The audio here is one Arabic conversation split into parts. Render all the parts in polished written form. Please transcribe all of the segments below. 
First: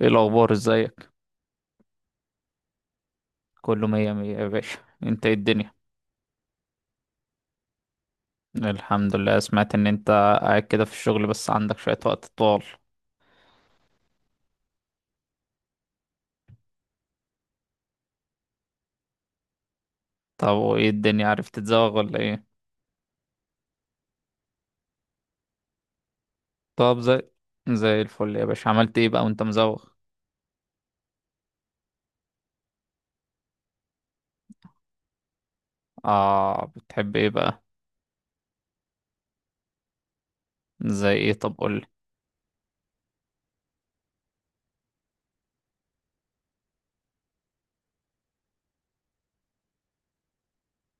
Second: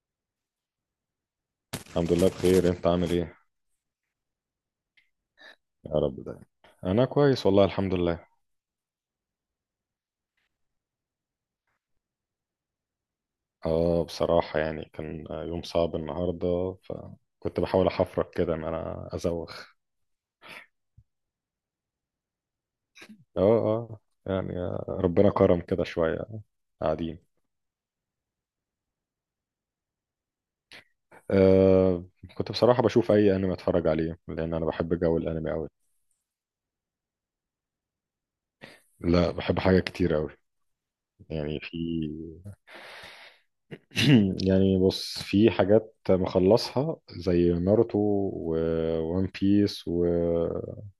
ايه الاخبار؟ ازيك؟ الحمد لله بخير، انت عامل ايه؟ كله مية مية يا باشا. انت، ايه الدنيا؟ يا رب دايما. انا كويس والله، الحمد لله. الحمد لله. سمعت ان انت قاعد كده في الشغل بس عندك شوية وقت طوال. اه، بصراحة يعني كان يوم صعب النهاردة، فكنت بحاول احفرك كده ان انا ازوخ. طب وايه الدنيا، عرفت تتزوغ ولا ايه؟ اه، اه، يعني ربنا كرم كده شوية. طب قاعدين. زي الفل يا باشا. عملت ايه بقى وانت مزوغ؟ آه كنت بصراحة بشوف اي انمي اتفرج عليه، لان انا بحب جو الانمي قوي. اه، بتحب ايه بقى؟ لا، بحب حاجات كتير قوي. زي ايه؟ طب يعني قولي. يعني بص، في حاجات مخلصها زي ناروتو وون بيس وسولو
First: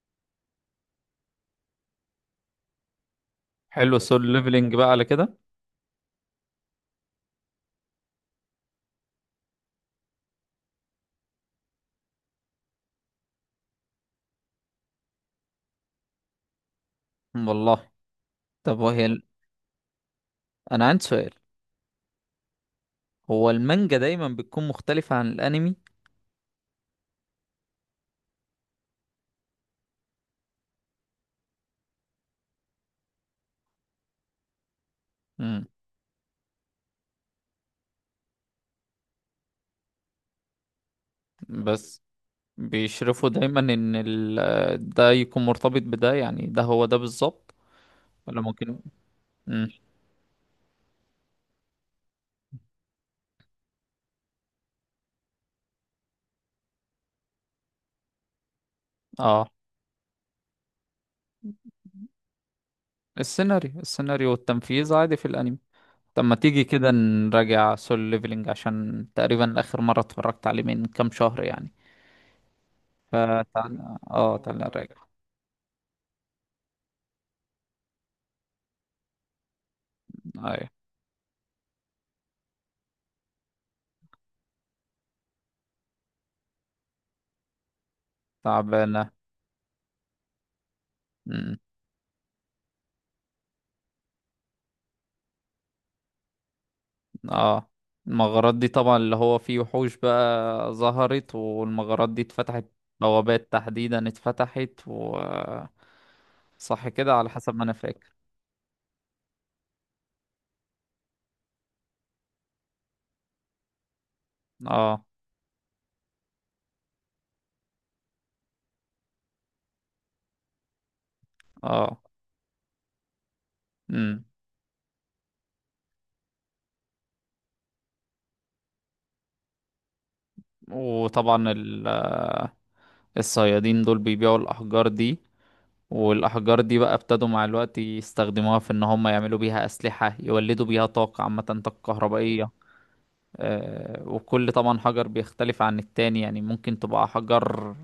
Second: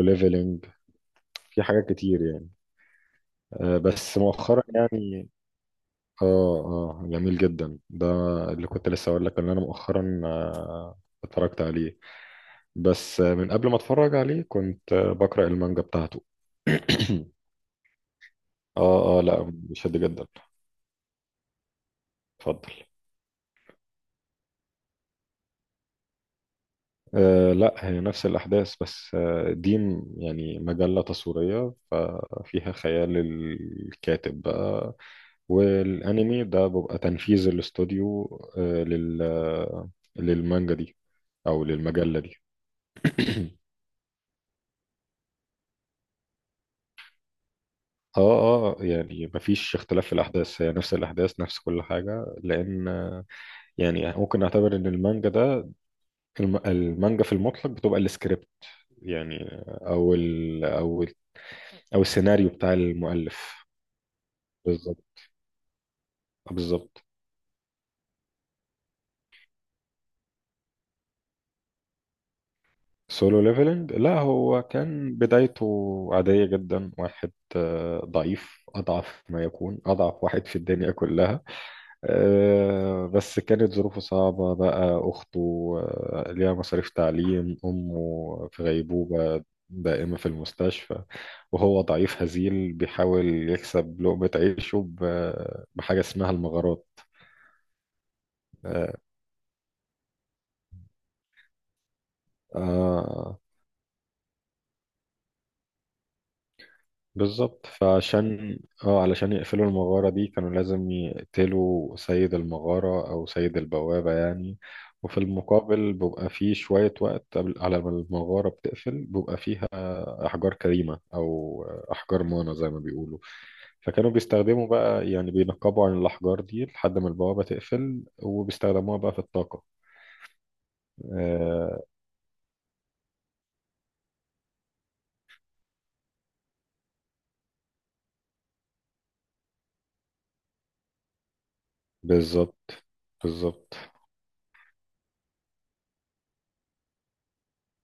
ليفلنج. في حاجات كتير يعني. حلو بس السول مؤخرا ليفلينج بقى على يعني. كده. اه، اه، جميل جدا ده. اللي كنت لسه اقول لك ان انا مؤخرا اتفرجت عليه، بس من قبل ما اتفرج عليه كنت بقرأ المانجا بتاعته. والله. طب وهي اه، اه، لا بيشد جدا. انا عندي سؤال. اتفضل. هو المانجا دايما بتكون مختلفة عن الانمي؟ آه، لا هي نفس الأحداث، بس دي يعني مجلة تصويرية، ففيها خيال الكاتب بقى. امم. والانمي ده بيبقى تنفيذ الاستوديو آه، لل آه، للمانجا دي او بس للمجلة دي. بيشرفوا دايما ان ده يكون مرتبط بده، يعني ده هو ده بالظبط، ولا اه، ممكن؟ اه، يعني مم. مفيش اختلاف في الاحداث، هي نفس الاحداث، نفس كل حاجه، لان يعني ممكن نعتبر ان المانجا ده، المانجا في المطلق بتبقى السكريبت، يعني اه، او السيناريو بتاع المؤلف. السيناريو والتنفيذ بالظبط. عادي في الانمي. طب ما تيجي كده بالظبط. نراجع سول ليفلينج، عشان تقريبا اخر مرة اتفرجت عليه من كام شهر يعني. سولو فتعال ليفلنج، لا اه تعال هو نراجع. كان بدايته عادية جدا، واحد ضعيف، أضعف ما يكون، أضعف واحد في ايوه. الدنيا كلها. بس كانت ظروفه صعبة بقى، أخته ليها مصاريف تعليم، أمه في تعبانة. غيبوبة دائمة في المستشفى. مم. وهو ضعيف هزيل بيحاول يكسب لقمة عيشه بحاجة اسمها المغارات. اه. المغارات دي آه، طبعا اللي هو فيه وحوش بقى ظهرت، والمغارات دي اتفتحت. آه، بوابات تحديدا اتفتحت صح كده على حسب ما بالظبط. انا فاكر. فعشان اه علشان يقفلوا المغارة دي كانوا لازم يقتلوا سيد المغارة أو سيد البوابة يعني. اه. وفي المقابل بيبقى فيه شوية وقت قبل على ما المغارة بتقفل، بيبقى فيها أحجار كريمة أو اه. أحجار مانا زي ما بيقولوا. فكانوا امم. بيستخدموا بقى، يعني بينقبوا عن الأحجار دي لحد ما البوابة تقفل، وبيستخدموها بقى في الطاقة. وطبعا آه، الصيادين دول بيبيعوا الاحجار دي، والاحجار دي بقى ابتدوا مع الوقت يستخدموها في ان هم يعملوا بيها اسلحة، يولدوا بيها طاقة عامة، طاقة كهربائية. بالظبط. بالظبط. وكل طبعا حجر بيختلف عن التاني، يعني ممكن تبقى حجر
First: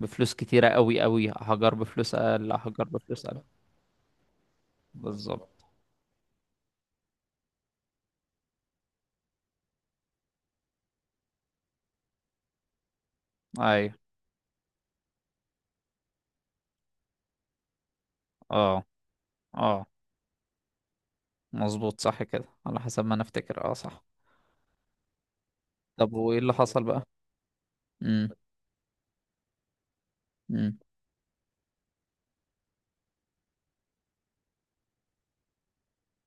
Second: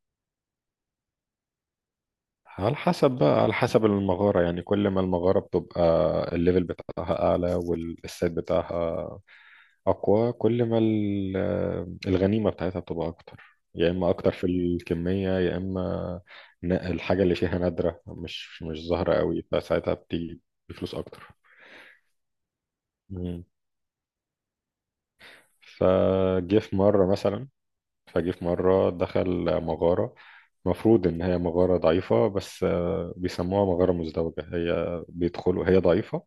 بفلوس كتيرة قوي قوي، حجر بفلوس أقل، على حجر حسب بفلوس أقل. بقى، على حسب المغارة، يعني كل ما المغارة بالظبط. بتبقى الليفل بتاعها أعلى والسيت بتاعها أقوى، كل ما الغنيمة بتاعتها بتبقى أكتر. يا أيوة. إما أكتر في الكمية، يا إما الحاجة اللي فيها نادرة، مش اه، ظاهرة قوي، اه. فساعتها بتيجي بفلوس أكتر. مظبوط، صح كده على حسب ما أنا مم. أفتكر، اه، صح. طب وإيه اللي فجه في حصل بقى؟ مرة مثلا امم. فجه في مرة دخل مغارة. امم. مفروض إن هي مغارة ضعيفة، بس بيسموها مغارة مزدوجة، هي بيدخلوا، هي ضعيفة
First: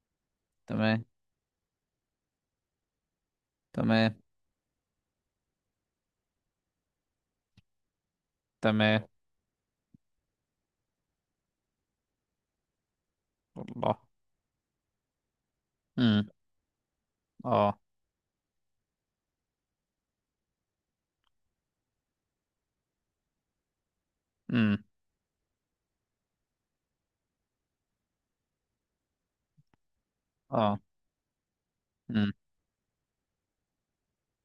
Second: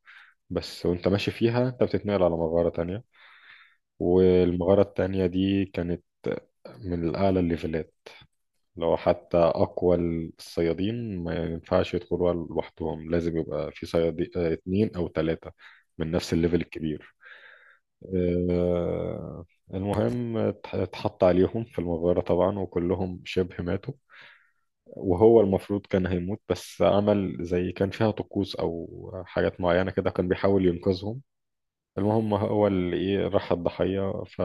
بس، تمام. وانت ماشي فيها انت بتتنقل على مغارة تانية. تمام. والمغارة التانية دي كانت من أعلى الليفلات، لو تمام. حتى أقوى الصيادين ما ينفعش يدخلوها لوحدهم، لازم يبقى في والله. صيادين اتنين أو تلاتة من امم. نفس الليفل الكبير. اه. آه، المهم اتحط عليهم في المغارة طبعا وكلهم شبه ماتوا. امم. وهو المفروض كان هيموت، بس عمل زي، كان فيها طقوس أو حاجات معينة كده، كان بيحاول اه. ينقذهم. امم. المهم هو اللي ايه راح الضحية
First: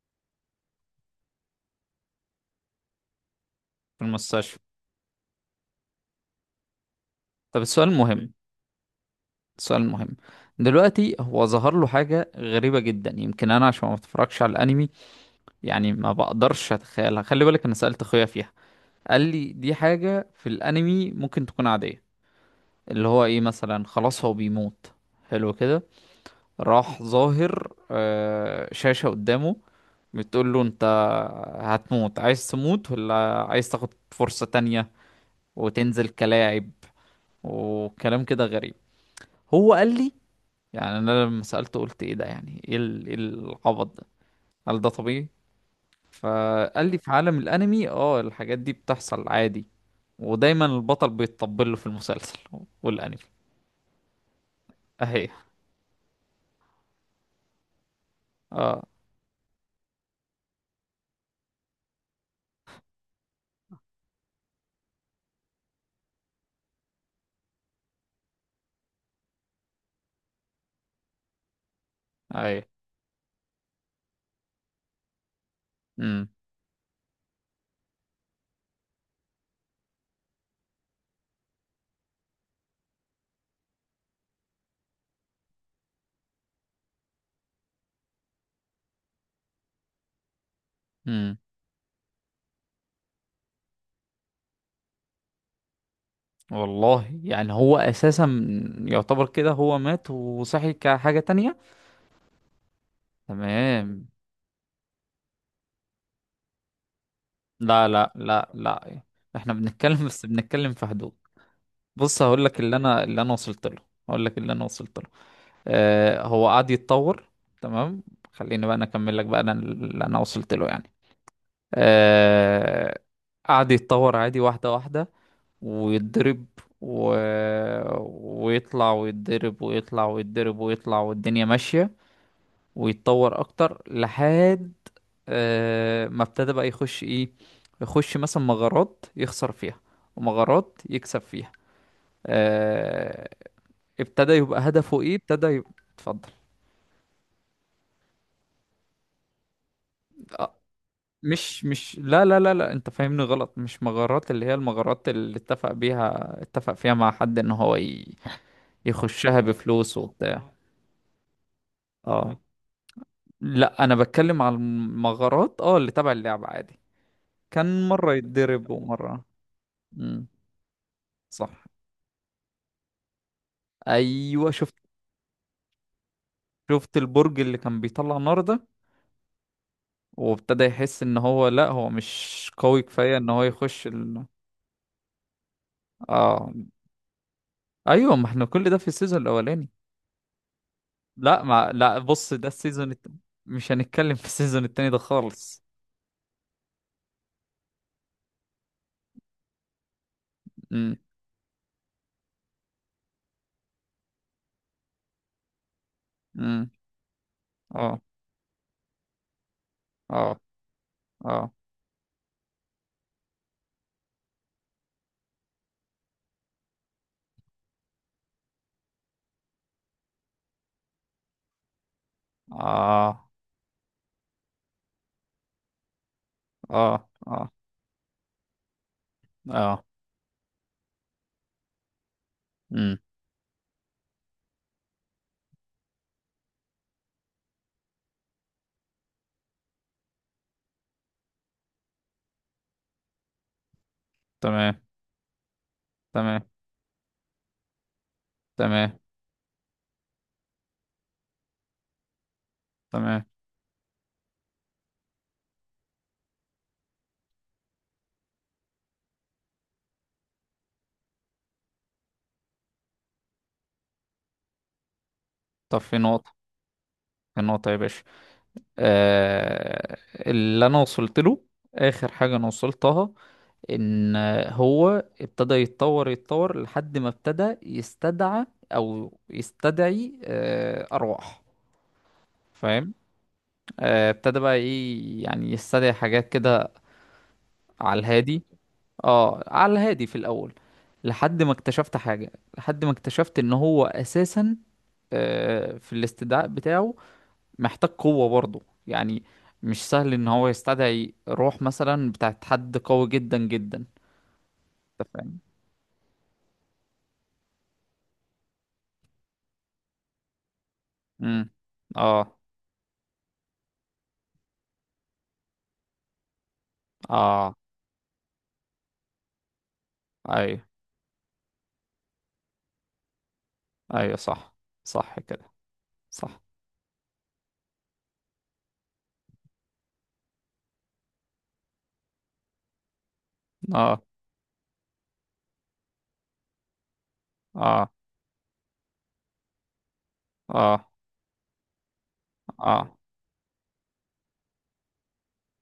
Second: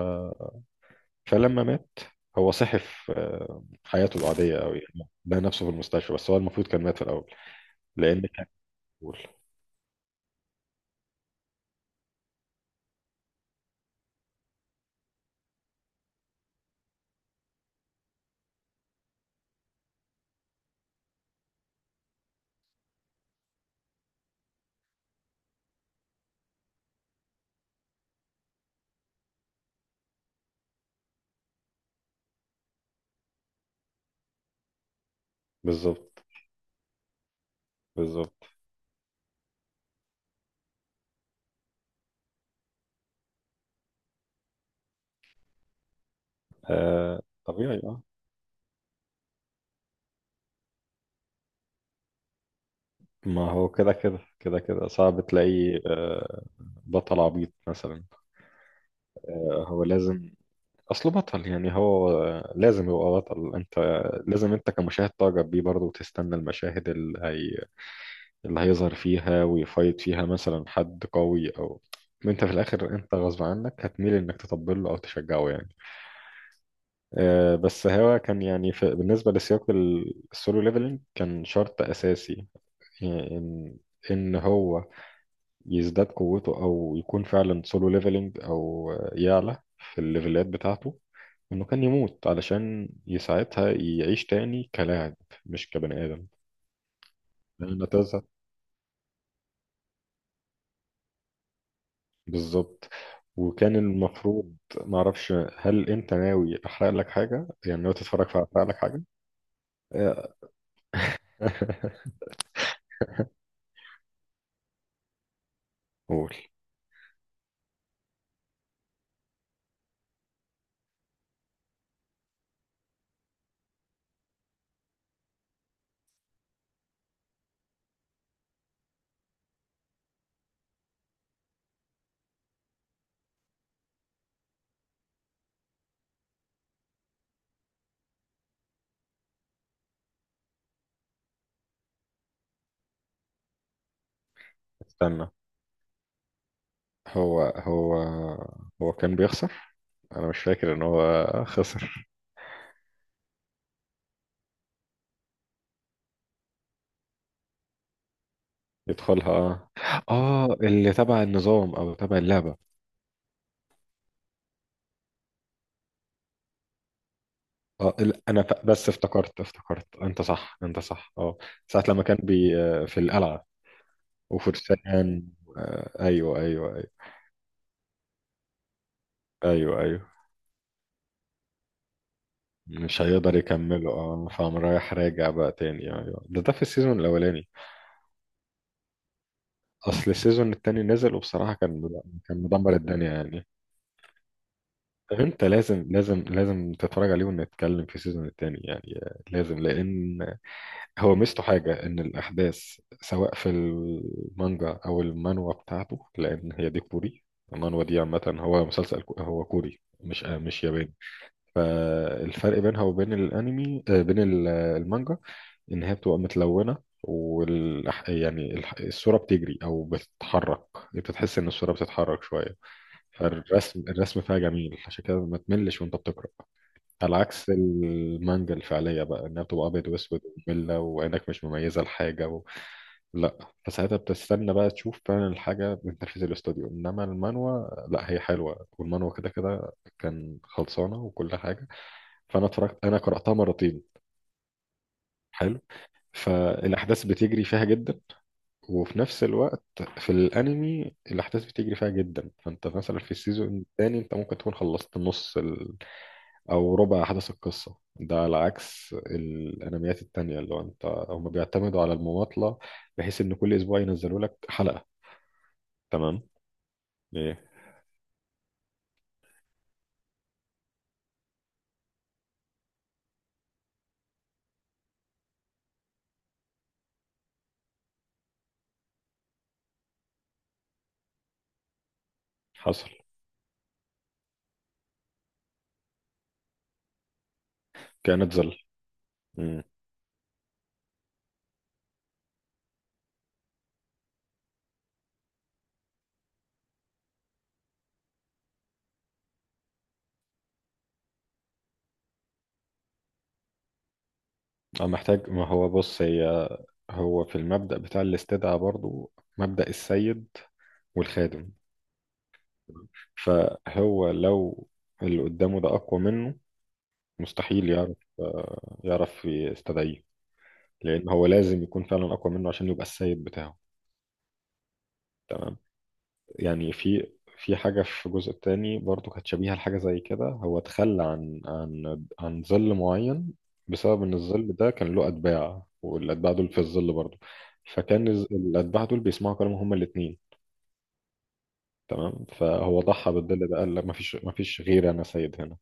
فلما مات، هو صحي في في حياته العادية المستشفى. أوي، يعني لقى نفسه في المستشفى، بس هو المفروض كان مات في الأول طب السؤال لأن المهم. كان أول. السؤال المهم دلوقتي، هو ظهر له حاجة غريبة جدا. يمكن أنا عشان ما بتفرجش على الأنمي، يعني ما بقدرش اتخيلها. خلي بالك انا سألت اخويا فيها، قال لي دي حاجة في الانمي ممكن تكون عادية. اللي هو ايه مثلا، خلاص هو بيموت، حلو كده. راح ظاهر شاشة قدامه، بتقول له انت هتموت، عايز تموت ولا عايز تاخد فرصة تانية وتنزل بالظبط. كلاعب، وكلام كده بالظبط. غريب. هو قال لي، يعني انا لما سألته قلت ايه ده، يعني ايه إيه العبط ده؟ هل ده طبيعي؟ فقال لي في آه، عالم طبيعي، الانمي اه. الحاجات دي بتحصل عادي. ودايما البطل بيتطبل له في المسلسل والانمي. ما هو كده كده كده كده صعب اهي. تلاقي بطل عبيط مثلا. اه. هو لازم أصله بطل، يعني هو لازم يبقى بطل. أنت لازم، أنت كمشاهد تعجب بيه برضه وتستنى المشاهد اللي هيظهر فيها ويفايت فيها مثلا حد قوي، او انت في اهي. الاخر انت غصب عنك هتميل انك تطبل له او تشجعه يعني. امم. بس هو كان يعني في بالنسبه لسياق السولو ليفلينج كان شرط اساسي، يعني ان هو يزداد قوته او يكون فعلا سولو ليفلينج او يعلى في الليفلات بتاعته، امم. انه كان يموت علشان يساعدها يعيش تاني كلاعب، مش كبني ادم والله، يعني هو لان. اساسا يعتبر كده هو مات وصحي كحاجة تانية. بالظبط. وكان تمام. المفروض معرفش، هل انت ناوي احرق لك حاجه؟ يعني لا، ناوي لا، تتفرج لا، فاحرق لك لا، حاجه؟ احنا بنتكلم، بس آه، بنتكلم في حدود. بص هقول لك اللي انا وصلت له. هقول لك اللي انا وصلت له. آه، قول. هو قعد يتطور. تمام. خليني بقى انا اكمل لك بقى انا اللي انا وصلت له يعني. آه، قعد يتطور عادي، واحدة واحدة، ويتضرب و... ويطلع ويتضرب ويطلع ويتضرب ويطلع والدنيا ماشية، ويتطور أكتر لحد ما ابتدى بقى يخش إيه. يخش مثلا مغارات يخسر فيها ومغارات يكسب فيها. آه، ابتدى يبقى هدفه إيه، استنى. ابتدى يبقى. اتفضل. هو هو هو كان بيخسر؟ انا مش فاكر ان هو مش مش خسر. لا، لا، لا، لا، انت فاهمني غلط. مش مغارات، اللي هي المغارات اللي اتفق فيها مع حد ان هو يخشها يدخلها، بفلوس اه، وبتاع. اللي تبع النظام او تبع اه، اللعبه. لا، انا بتكلم على المغارات اللي تبع اللعبة عادي. كان اه، مرة انا يتضرب بس ومرة. افتكرت، انت امم. صح انت صح، اه. صح. ساعه لما كان بي آه، في القلعه ايوه، شفت وفرسان. ايوه، ايوه، ايوه. شفت البرج اللي كان بيطلع نار ده. ايوه، ايوه. وابتدى يحس ان هو لا، هو مش قوي مش كفاية ان هيقدر هو يخش يكمله، فقام رايح راجع بقى تاني. ايوه، اه. ده في السيزون الاولاني. ايوه ما احنا كل ده في السيزون الاولاني. اصل السيزون التاني نزل لا، وبصراحه ما لا، بص كان ده مدمر السيزون الدنيا يعني. مش هنتكلم في السيزون التاني ده طب انت خالص. لازم لازم لازم تتفرج عليه ونتكلم في السيزون التاني، يعني لازم، لان امم. هو ميزته حاجه ان الاحداث سواء في المانجا او المانوا بتاعته، لان امم. هي دي كوري. المانوا دي اه. عامه، هو مسلسل كو- هو كوري، مش اه. ياباني. اه. فالفرق بينها وبين الانمي، بين المانجا، ان هي بتبقى متلونه. يعني الصوره بتجري او بتتحرك، انت بتحس ان الصوره بتتحرك شويه. اه. الرسم فيها جميل، عشان كده ما تملش وانت بتقرا. اه. على عكس اه. المانجا الفعليه بقى، انها بتبقى اه. ابيض واسود. وممله وعينك مش مميزه لحاجه امم. لا، فساعتها بتستنى بقى تشوف فعلا الحاجه من تنفيذ الاستوديو، انما المانوا لا هي حلوه، والمانوا كده كده كان خلصانه وكل حاجه. فانا اتفرجت، انا قراتها مرتين. تمام. حلو. تمام. فالاحداث بتجري فيها جدا، تمام. وفي نفس الوقت في الانمي الاحداث بتجري فيها جدا. فانت مثلا في تمام. السيزون الثاني انت ممكن تكون خلصت نص او ربع احداث القصه، ده على عكس الانميات التانية، اللي هو هم بيعتمدوا على المماطله، بحيث ان كل اسبوع ينزلوا لك حلقه. طب في تمام. نقطة. ايه في نقطة يا باشا. آه اللي انا وصلت له، اخر حاجة انا وصلتها، ان هو ابتدى يتطور يتطور لحد ما ابتدى يستدعى او يستدعي ارواح. حصل؟ فاهم؟ ابتدى بقى ايه يعني يستدعي حاجات كده على كانت الهادي. زل اه، امم على الهادي في الاول. لحد ما اكتشفت حاجة، لحد ما اكتشفت ان هو اساسا في الاستدعاء بتاعه محتاج قوة برضه. يعني مش سهل ان هو يستدعي روح مثلا بتاعت حد قوي جدا جدا. أنا انت محتاج، فاهم؟ ما هو بص، هو في المبدأ بتاع الاستدعاء برضو، مبدأ السيد امم. والخادم. اه. فهو لو اللي قدامه ده أقوى منه، اه. مستحيل يعرف يستدعيه، ايوه، لان هو لازم يكون فعلا اقوى منه عشان يبقى السيد بتاعه. ايوه، صح. صح كده. تمام. صح. يعني في حاجه في الجزء الثاني برضو كانت شبيهه لحاجه زي كده، هو تخلى عن ظل معين، بسبب اه. ان الظل ده كان له اتباع، والاتباع دول في الظل برضو. اه. فكان الاتباع دول بيسمعوا كلامه، هما الاثنين. اه. تمام، فهو اه. ضحى بالظل ده، قال لا، مفيش غيري، انا سيد هنا،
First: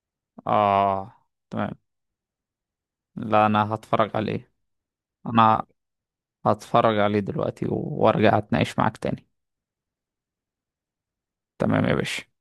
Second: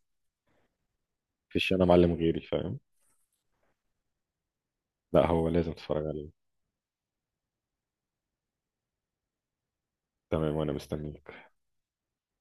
اه. مفيش تمام. انا معلم غيري، فاهم. لا، انا هتفرج عليه. لا، هو انا لازم تتفرج عليه. هتفرج عليه دلوقتي وارجع اتناقش معاك تاني. تمام وانا مستنيه. تمام يا باشا.